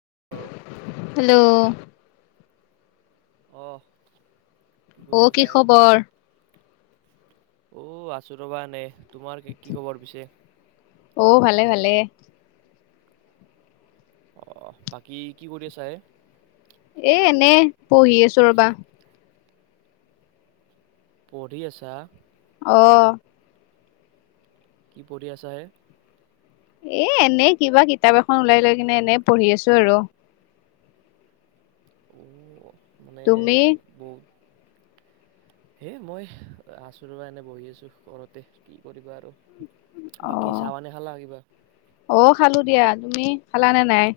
Hello, অ', ঔ কি খবৰ? ঔ আছো ৰবা এনে, তোমাৰ কি খবৰ পিছে? অ ভালে [inaudible] অহ বাকী কি কৰি আছা এ? এ এনে পঢ়ি আছোঁ ৰবা। পঢ়ি আছা? অঁ। কি পঢ়ি আছা হে? এ এনেই কিবা কিতাপ এখন ওলাই লৈ কিনে এনে পঢ়ি আছো আৰু। অ। মানে তুমি? [inaudible] হে মই আচো ৰ'বা এনে বহি আছোঁ, ঘৰতে কি কৰিব আৰু। বাকী চাহ অ', পানী খালা কিবা? অ', খালোঁ দিয়া, তুমি খালানে নাই?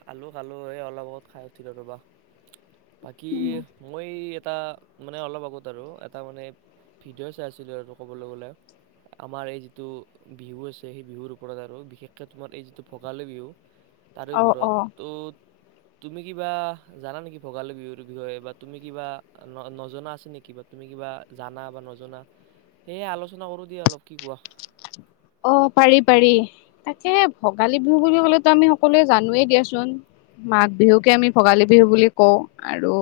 খালোঁ, খালোঁ এই অলপ আগত খাই উঠিলো ৰ'বা, বাকী মই এটা মানে অলপ আগত আৰু এটা মানে ভিডিঅ' চাই আছিলো আৰু ক'বলৈ গ'লে। আমাৰ এই যিটো বিহু আছে সেই বিহুৰ ওপৰত আৰু বিশেষকে তোমাৰ এই যিটো ভোগালী বিহু। অ', অ'। ক'ত? তুমি কিবা জানা নেকি ভোগালী বিহুৰ বিষয়ে বা তুমি কিবা নজনা আছে নেকি বা তুমি তুমি কিবা জানা বা নজনা সেয়হে আলোচনা কৰো দিয়া অলপ, কি কোৱা? অ' পাৰি পাৰি। তাকে ভোগালী বিহু বুলি ক'লেতো আমি সকলোৱে জানোৱেই দিয়াচোন। মাঘ বিহুকে আমি ভোগালী বিহু বুলি কওঁ আৰু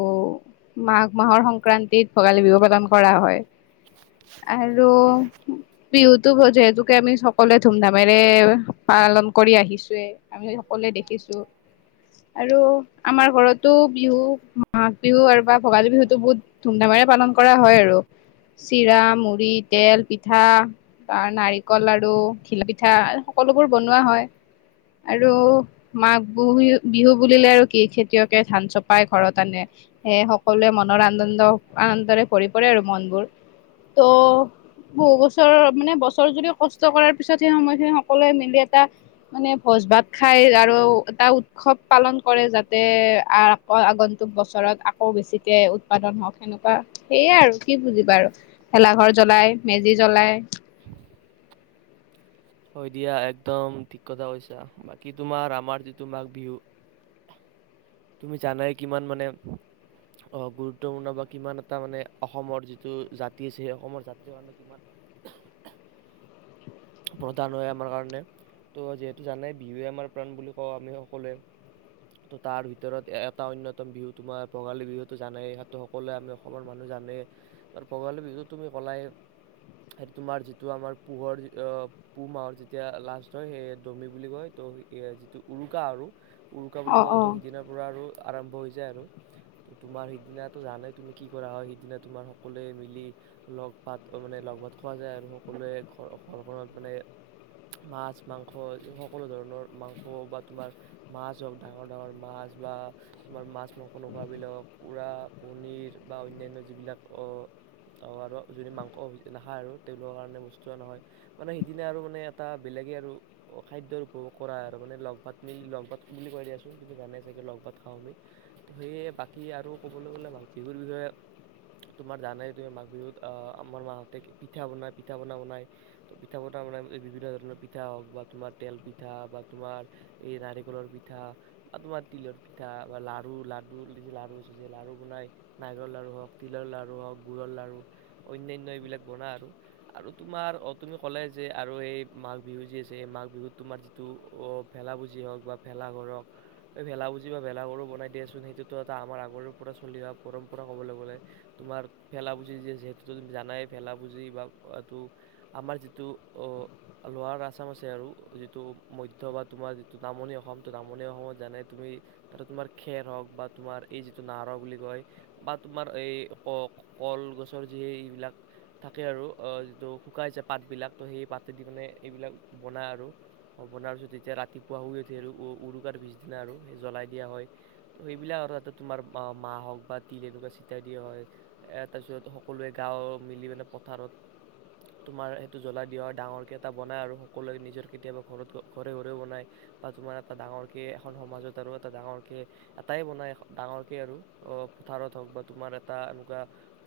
মাঘ মাহৰ সংক্ৰান্তিত ভোগালী বিহু পালন কৰা হয়। আৰু বিহুতো [unintelligible] আমি সকলোৱে ধুম ধামেৰে পালন কৰি আহিছোৱে। আমি সকলোৱে দেখিছো। আৰু আমাৰ ঘৰতো বিহু মাঘ বিহু আৰু বা ভোগালী বিহুতো বহুত ধুমধামে পালন কৰা হয় আৰু। চিৰা, মুড়ি, তেল পিঠা, নাৰিকল নাৰিকলৰ লাৰু, ঘিল পিঠা সকলোবোৰ বনোৱা হয়। আৰু মাঘ বিহু বিহু বুলিলে আৰু কি খেতিয়কে ধান চপাই ঘৰত আনে। সেইয়ে সকলোৱে মনৰ আনন্দ আনন্দৰে ভৰি পৰে আৰু মনবোৰ। ত' বহু বছৰৰ মানে বছৰ যদি কষ্ট কৰাৰ পিছত সেই সময়খিনিত সকলোৱে মিলি এটা মানে ভোজ ভাত খাই আৰু এটা উট্ উৎসৱ পালন কৰে যাতে আ আগন্তুক বছৰত আকৌ বেছিকৈ উৎপাদন হওক সেনেকুৱা। সেয়াই আৰু কি বুজিবা আৰু ভেলাঘৰ জ্বলাই, মেজি জ্বলাই। [unintelligible] হয় দিয়া একদম ঠিক কথা কৈছা। বাকী তোমাৰ আমাৰ যিটো মাঘ বিহু তুমি জানাই কিমান মানে অ গুৰুত্বপূৰ্ণ বা কিমান এটা মানে অসমৰ যিটো জাতি আছে সেই অসমৰ জাতি কাৰণে কিমান [inaudible] প্ৰধান হয় আমাৰ কাৰণে। ত' যিহেতু জানে বিহুৱে আমাৰ প্ৰাণ বুলি কওঁ আমি সকলোৱে। ত' তাৰ ভিতৰত এটা অন্যতম বিহু তোমাৰ ভোগালী বিহুতো জানেই সকলোৱে আমি অসমৰ মানুহে জানে ত' ভোগালী বিহুতো তুমি ক'লাই তোমাৰ যিটো আমাৰ পোহৰ অহ' পুহ মাহত যেতিয়া লাষ্ট হয়, সেই দুমি বুলি কয় তো যিটো উৰুকা আৰু উৰুকা বুলি অ অ কওঁতো সিদিনাৰ পৰা আৰু আৰম্ভ হৈ যায় আৰু। তো তোমাৰ সিদিনাটো জানে তুমি কি কৰা হয়, সিদিনা তোমাৰ সকলোৱে মিলি লগ পাত মানে লগ ভাত খোৱা যায় আৰু সকলোৱে ঘৰ ঘৰখনত মানে মাছ, মাংস সকলো ধৰণৰ মাংস বা তোমাৰ মাছ হওঁক ডাঙৰ ডাঙৰ মাছ বা তোমাৰ মাছ, মাংস নোখোৱা বিলাকক পোৱা পণীৰ বা অন্যান্য যি বিলাক অ'। অ' আৰু আৰু যোনে মাংস নাখায় আৰু তেওঁলোকৰ কাৰণে বস্তু অনা হয়। মানে সেইদিনা আৰু মানে এটা বেলেগে আৰু খাদ্যৰ উপভোগ কৰা আৰু মানে লগ ভাতৃ লগত বুলি কৈ দিয়াচোন। কিন্তু জানে চাগে লগ ভাত খাওঁ। আমি সেয়ে বাকী আৰু ক'বলৈ গ'লে বিহুৰ বিষয়ে তোমাৰ জানে তুমি মাঘ বিহুত আহ আমাৰ মাহঁতে কি পিঠা বনাই পিঠা পনা বনাই। পিঠা পনা মানে বিভিন্ন ধৰণৰ পিঠা হওঁক বা তোমাৰ তেল পিঠা বা তোমাৰ এই নাৰিকলৰ পিঠা পিঠা বা তোমাৰ তিলৰ পিঠা বা লাৰু লাডু দি লাৰু আ লাৰু বনাই নাৰকলৰ লাডু ৰহক তিল লাৰু হওঁক গুড় লাৰু অনান্য এই এই বিলাক বনা আৰু আৰু তোমাৰ অ'। তুমি ক'লে যে আৰু সেই মাঘ বিহু যি আছে এই মাঘ বিহুত তোমাৰ যিটো অ' ভেলা বুজি হওঁক বা ভেলা ডাঙৰক এই ভেল বুজি বা ভেলা ঘৰ বনাই দিয়াচোন, সেইটো এটা আমাৰ আগৰ পৰা চলি অহা পৰম্পৰা ল'বলে তোমাৰ ভেলা বুজি যিহেতুো জানাই ভেলা বুজি বা টো আমাৰ যিটো অহ' লোৱাৰ আচাম আছে আৰু যিটো মধ্য বা তোমাৰ যিটো নামনি অসম অসম নামনি অসমত তুমি তাতো তোমাৰ খেৰ হওঁক বা তোমাৰ এই যিটো নাৱৰা বুলি কয়। তোমাৰ এই ক কল গছৰ যি এইবিলাক থাকে আৰু অ যিটো শুকাই চাপ পাতবিলাক তো সেই পাতেদি মানে এইবিলাক বনায় আৰু বনাৰ পিছত যেতিয়া ৰাতিপুৱা শুই উঠে আৰু উৰুকাৰ পিছদিনা আৰু সেই জ্বলাই দিয়া হয় ত সেইবিলাক আৰু ততে তোমাৰ মাহ হওক বা তিল এনেকুৱা ছটিয়াই দিয়া হয়, এহ তাৰপিছত সকলোৱে গাঁৱ মিলি মানে পথাৰত তোমাৰ সেইটো জ্বলাই দিয়া হয় ডাঙৰকে এটা বনাই আৰু সকলোৱে নিজৰ কেতিয়াবা ঘৰত ঘৰে ঘৰেও বনাই বা তু এটা ডাঙৰ কে এখন সমাজত আৰু এটা ডাঙৰ কে এটাই বনাই ডাঙৰ কে আৰু অ পথাৰত। [unintelligible] বা তোমাৰ এটা এনেকোৱা,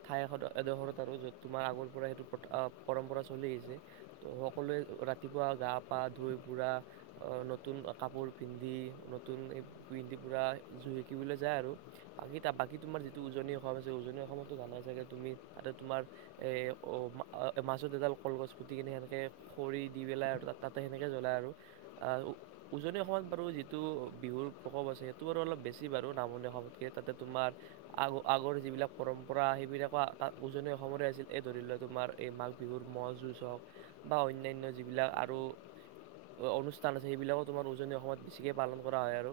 ঠাই এডোখৰত আৰু য'ত তোমাৰ আগৰ পৰা সেইটো প্ৰ পৰম্পৰা চলি আহিছে ত সকলোৱে ৰাতিপুৱা গা পা ধুই পুৰা নতুন কাপোৰ পিন্ধি, নতুন এই পিন্ধি পুৰা জুই হেকিবলে যায় আৰু আমি তা বাকি ব তোমাৰ যিটো উজনি অসম আছে উজনি অসমতো জানাই চাগে তুমি তাতে তোমাৰ এ অ আ মাছত এডাল কলগছ পুতি কিনে সেনেকে খৰি দি পেলাই আৰু তাত তাতে সেনেকে জ্বলায় আৰু, উজনি অসমত বাৰু যিটো বিহুৰ প্ৰকপ আছে সেইটো বাৰু অলপ বেছি বাৰু নামনি অসমতকে তাতে তোমাৰ আগ আগৰ যিবিলাক পৰম্পৰা সেইবিলাক তাত উজনি অসমৰে আছিল এই ধৰি লোৱা তোমাৰ এই মাঘ বিহুৰ ম'হ যুঁজ হওক, বা অন্যান্য যিবিলাক আৰু অ-অনুষ্ঠান আছে সেইবিলাকো তোমাৰ উজনি অসমত বেছিকে পালন কৰা হয় আৰু,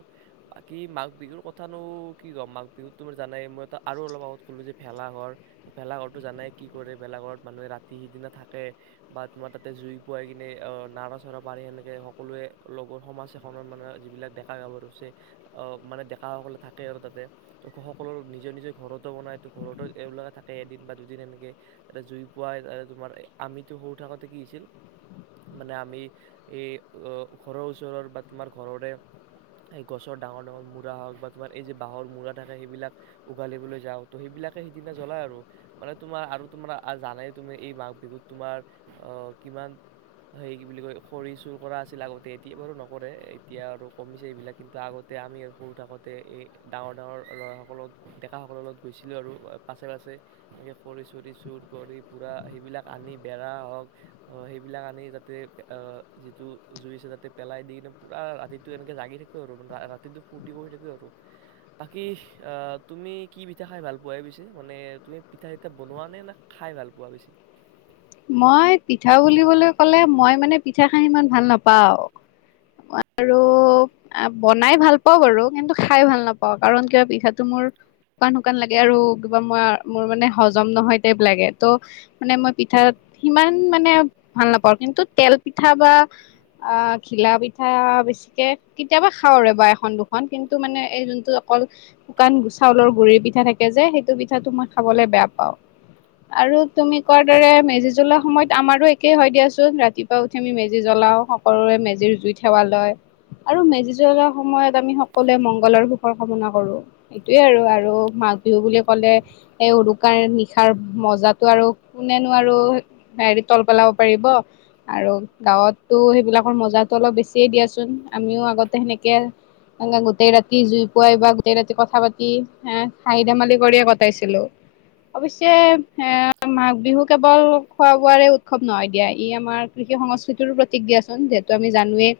বাকী মাঘ বিহুৰ কথা নৌ কি ক'ম মাঘ বিহুত তোমাৰ জানাই মই তো আৰু অলপ আগত ক'লো যে ভেলা ঘৰ ভেলা ঘৰটো জানাই কি কৰে ভেলা ঘৰত মানুহে ৰাত তি সিদিনা থাকে, বা তোমাৰ তাতে জুই পোৱাই কিনে নাৰো চাৰো পাৰী সেনেকে সকলোৱে অল [unintelligible] সমাজ এখনত মানে যিবিলাক ডেকা গাভৰু আছে আহ মানে ডেকাসকলে থাকে আৰু তাতে ত' সকলোৰ নিজৰ নিজৰ ঘৰতো বনাই ত' ঘৰতো এওঁলোকে থাকে এদিন বা দুদিন এনেকে, তাতে জুই পোৱাই তোমাৰ আমিতো সৰু থাকোতে কি হৈছিল মানে আমি এই ঘৰৰ ওচৰৰ বা তোমাৰ ঘৰৰে এই গছৰ ডাঙৰ ডাঙৰ মূৰা হওক বা তোমাৰ এই যে বাঁহৰ মূৰা থাকে সেইবিলাক উঘালিবলৈ যাও ত সেইবিলাক সিদিনা জ্বলাই আৰু মানে তোমাৰ আৰু তোমাৰ জানা তুমি এই মাঘ বিহুত তোমাৰ আহ কিমান সেই কি বুলি কয় খৰি চুৰ কৰা আছিল আগতে এতিয়া বাৰু নকৰে এতিয়া আৰু কমিছে এইবিলাক কিন্তু আগতে আমি সৰু থাকোতে এই ডাঙৰ ডাঙৰ ল'ৰাসকলত ডেকাসকলৰ লগত গৈছিলোঁ আৰু পাছে পাছে। খৰি চৰি চুৰ কৰি সেইবিলাক আনি বেৰা হওক সেইবিলাক আনি যাতে অ যিটো যো পেলাই দি কিনে পুৰা ৰাতিটো এনেকে জাগি থাকে আৰু ৰাতিটো ফূৰ্তি কৰি থাকোঁ আৰু, বাকি অ তুমি কি পিঠা খাই ভাল পোৱা? পিছে মানে তুমি পিঠা চিঠা বনোৱা নে? নে খাই ভাল পোৱা পোৱা বেছি? মই পিঠা বুলিবলৈ ক'লে মই মানে পিঠা খাই ইমান ভাল নাপাওঁ, আৰু বনাই ভাল পাওঁ বাৰু কিন্তু খাই ভাল নাপাওঁ কাৰণ কিবা পিঠাটো মোৰ শুকান শুকান লাগে আৰু কিবা মই মোৰ মানে হজম নহয় টাইপ লাগে ত' মানে মই পিঠা, সিমান মানে ভাল নাপাওঁ কিন্তু তেল পিঠা বা, আহ ধিলা পিঠা অ বেছিকে কেতিয়াবা খাওঁ আৰু বা এখন দুখন কিন্তু মানে এই যোনটো অকল শুকান গুচ চাউলৰ গুৰিৰ পিঠা থাকে যে সেইটো পিঠাটো মই খাবলে বেয়া পাওঁ, আৰু তুমি কত? মেজি জ্বলা সময়ত আমাৰো একেই হয় দিয়াচোন ৰাতিপুৱা উঠি আমি মেজি জ্বলাওঁ সকলোৰে মেজিৰ জু ইত সেৱা লয়। আৰু মেজি জ্বলোৱা সময়ত আমি সকলোৱে মংগলৰ সুখৰ কামনা কৰোঁ, সেইটোৱে আৰু-আৰু মাঘ বিহু বুলি ক'লে, এই উৰুকাৰ নিশাৰ মজাটো আৰু কোনেনো আৰু হেৰি তল পেলাব পাৰিব। আৰু গাঁৱততো সেইবিলাকৰ মজাটো অলপ বেছিয়ে দিয়াচোন আমিও আগতে সেনেকে [unintelligible] গোটেই ৰাতি জুই পোৱাই বা গোতেই ৰাতি কথা পাতি, এ হাঁহি ধেমালি কৰিয়ে কটাইছিলোঁ। অৱশ্যে, সেয়া মাঘ বিহু কেৱল খোৱা বোৱাৰে উৎসৱ নহয় দিয়া ই আমাৰ কৃষি সংস্কৃতিৰো প্ৰতীক দিয়াচোন। সেইটো আমি জানোৱেই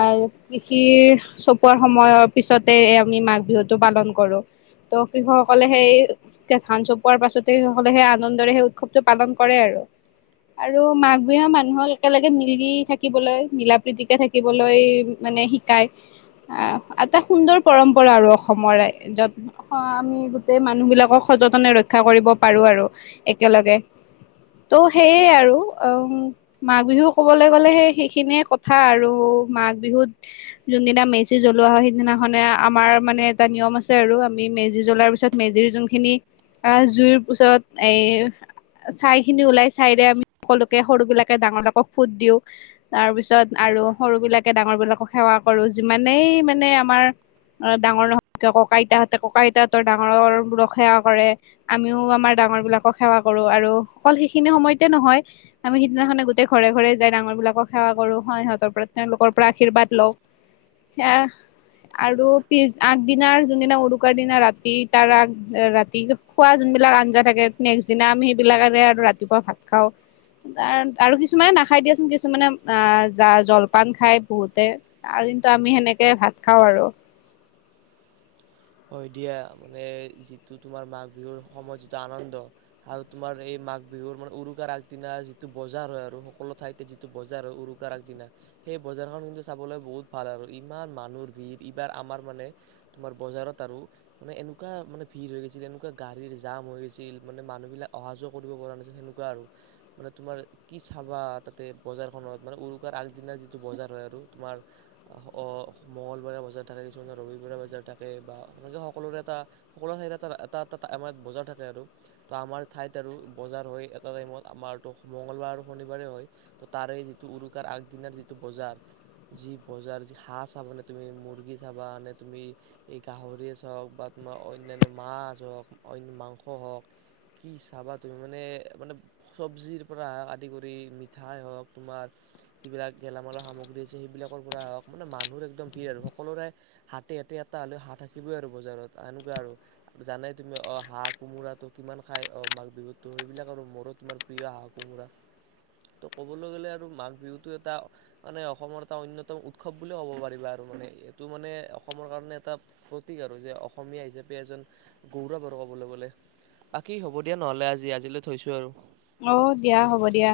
আহ কৃষিৰ চপোৱাৰ সময়ৰ পিছতে আমি মাঘ বিহুতটো পালন কৰো, ত কৃষকসকলে সেই ধান চপোৱাৰ পাছতে কৃষকলে হেয়া আনন্দৰে সেই উৎসৱটো পালন কৰে আৰু আৰু মাঘ বিহু মানুহৰ একেলগে মিলি থাকিবলৈ মিলা প্ৰীতিকে থাকিবলৈ মানে শিকায় অ' এটা সুন্দৰ পৰম্পৰা আৰু অসমৰে যত অ আমি গোটেই মানুহ বিলাকক সযতনে ৰক্ষা কৰিব পাৰো আৰু একেলগে ত' সেইয়ে আৰু উ মাঘ বিহু ক'বলৈ গ'লেহে সেইখিনিয়ে কথা আৰু মাঘ বিহুত যোনদিনা মেচি জ্বলোৱা হয় সিদিনাখনে আমাৰ মানে এটা নিয়ম আছে আৰু আমি মেজি জ্বলাৰ পিছত মেজিৰ যোনখিনি জুইৰ পিছত এ ছাই খিনি ওলাই চাইৰে আমি সকলোকে সৰু বিলাকে ডাঙৰক ফুট দিওঁ তাৰ পিছত। আৰু সৰু বিলাকে ডাঙৰ বিলাকক সেৱা কৰো যিমানেই মানে আমাৰ ডাঙৰ নহয় কিয় ককা আইতাহঁতে ককা আইতাহঁতৰ ডাঙৰৰ বোৰক সেৱা কৰে আমিও আমাৰ। ডাঙৰ বিলাকক সেৱা কৰো আৰু অকল সেইখিনি সময়তে নহয় আমি সিদিনাখনে গোটেই ঘৰে ঘৰে যাই ডাঙৰ বিলাকক সেৱা কৰো স সিহঁতৰ পৰা তেওঁলোকৰ পৰা আশীৰ্বাদ লও সেয়া আৰু পিছ আগদিনাৰ যোনদিনা উৰুকাৰ দিনা ৰাতি তাৰ আগ ৰাতি খোৱা যোন বিলাক আঞ্জা থাকে নেক্সট দিনা আমি সেইবিলাকেৰে আৰু ৰাতিপুৱা ভাত খাওঁ আৰু কিছুমানে নাখাই দিয়াচোন কিছুমানে আহ জ জলপান খাই বহুতে আৰু দটো আমি সেনেকে ভাত খাওঁ আৰু হয় দিয়া মানে যিটো তোমাৰ মাঘ বিহুৰ সময় যিটো আনন্দ আৰু তোমাৰ এই মাঘ বিহুৰ মানে উৰুকাৰ আগদিনা যিটো বজাৰ হয় আৰু সকলো ঠাইতে যিটো বজাৰ হয় উৰুকাৰ আগদিনা। সেই বজাৰখন কিন্তু চাবলৈ বহুত ভাল আৰু ইমান মানুহৰ ভিৰ এইবাৰ আমাৰ মানে তোমাৰ বজাৰত আৰু মানে এনেকুৱ মান ভিৰ হৈ গৈছিল এনেকুৱা গাড়ীৰ জাম হৈ গৈছিল মানে মানুহ বিলাক অহা যোৱা কৰিব। সেনেকুৱা আৰু মানে তোমাৰ কি চাবা তাতে বজাৰখনত মানে উৰুকাৰ আগদিনা যিটো। বজাৰ হয় আৰু তোমাৰ মঙলবাৰে বজাৰ থাকে কিছুমান ৰবিবাৰে বজাৰ থাকে বা। তেনেকে সকলোৰে এটা সকলোৰে ঠাই এ এটা এটাম বজাৰ থাকে আৰু ত আমাৰ ঠাইত আৰু জ হয় এটা টাইমত আমাৰ তো মংগলবাৰ আৰু শনিবাৰে হয় ত তাৰে যিটো উৰুকাৰ আগদিনাৰ যিটো। যি বজাৰ য হাঁহ চাবানে তুমি মৰ্গী চাবা নে তুমি গাহৰিছ হওক বা তোমাৰ অন্যান্য মাছ হওক মাংস হওক কি চাবা তুমি মানে মানে চব্জিৰ পৰা আদি কৰি মিঠাই হওক তোমাৰ যিবিলাক গেলামালৰ সামগ্ৰী আছে সেইবিলাকৰ পৰা হওক মানে মানুহৰ একদম ভিৰ আৰু সকলোৰে হাতে হাতে ত'লে হাত থাকিবই আৰু বজাৰত সনেকুৱা আৰু জানে তুমি অ হাঁহ কোমোৰাটো কিমান খাই অ মাঘ বিহুত ত' সেইবিলাক আৰু মোৰো তোমাৰ প্ৰিয় হাঁহ কোমোৰা ত' ক'বলৈ গ'লে আৰু মাঘ বিহুতটো এটা মানে অসমৰ এটা অন্যতম উৎসৱ ব বুলিুলও ক'ব পাৰিবা আৰু মানে এইটো মানে অসমৰ কাৰণে এটা সতক আৰু যে অসমীয়া হিচাপে এজন গৌৰৱ আৰু ক'বলৈ গ'লে বাকী হ'ব দিয়া নহলে আজি আজিলৈ থৈছো আৰু অ দিয়া হ'ব দিয়া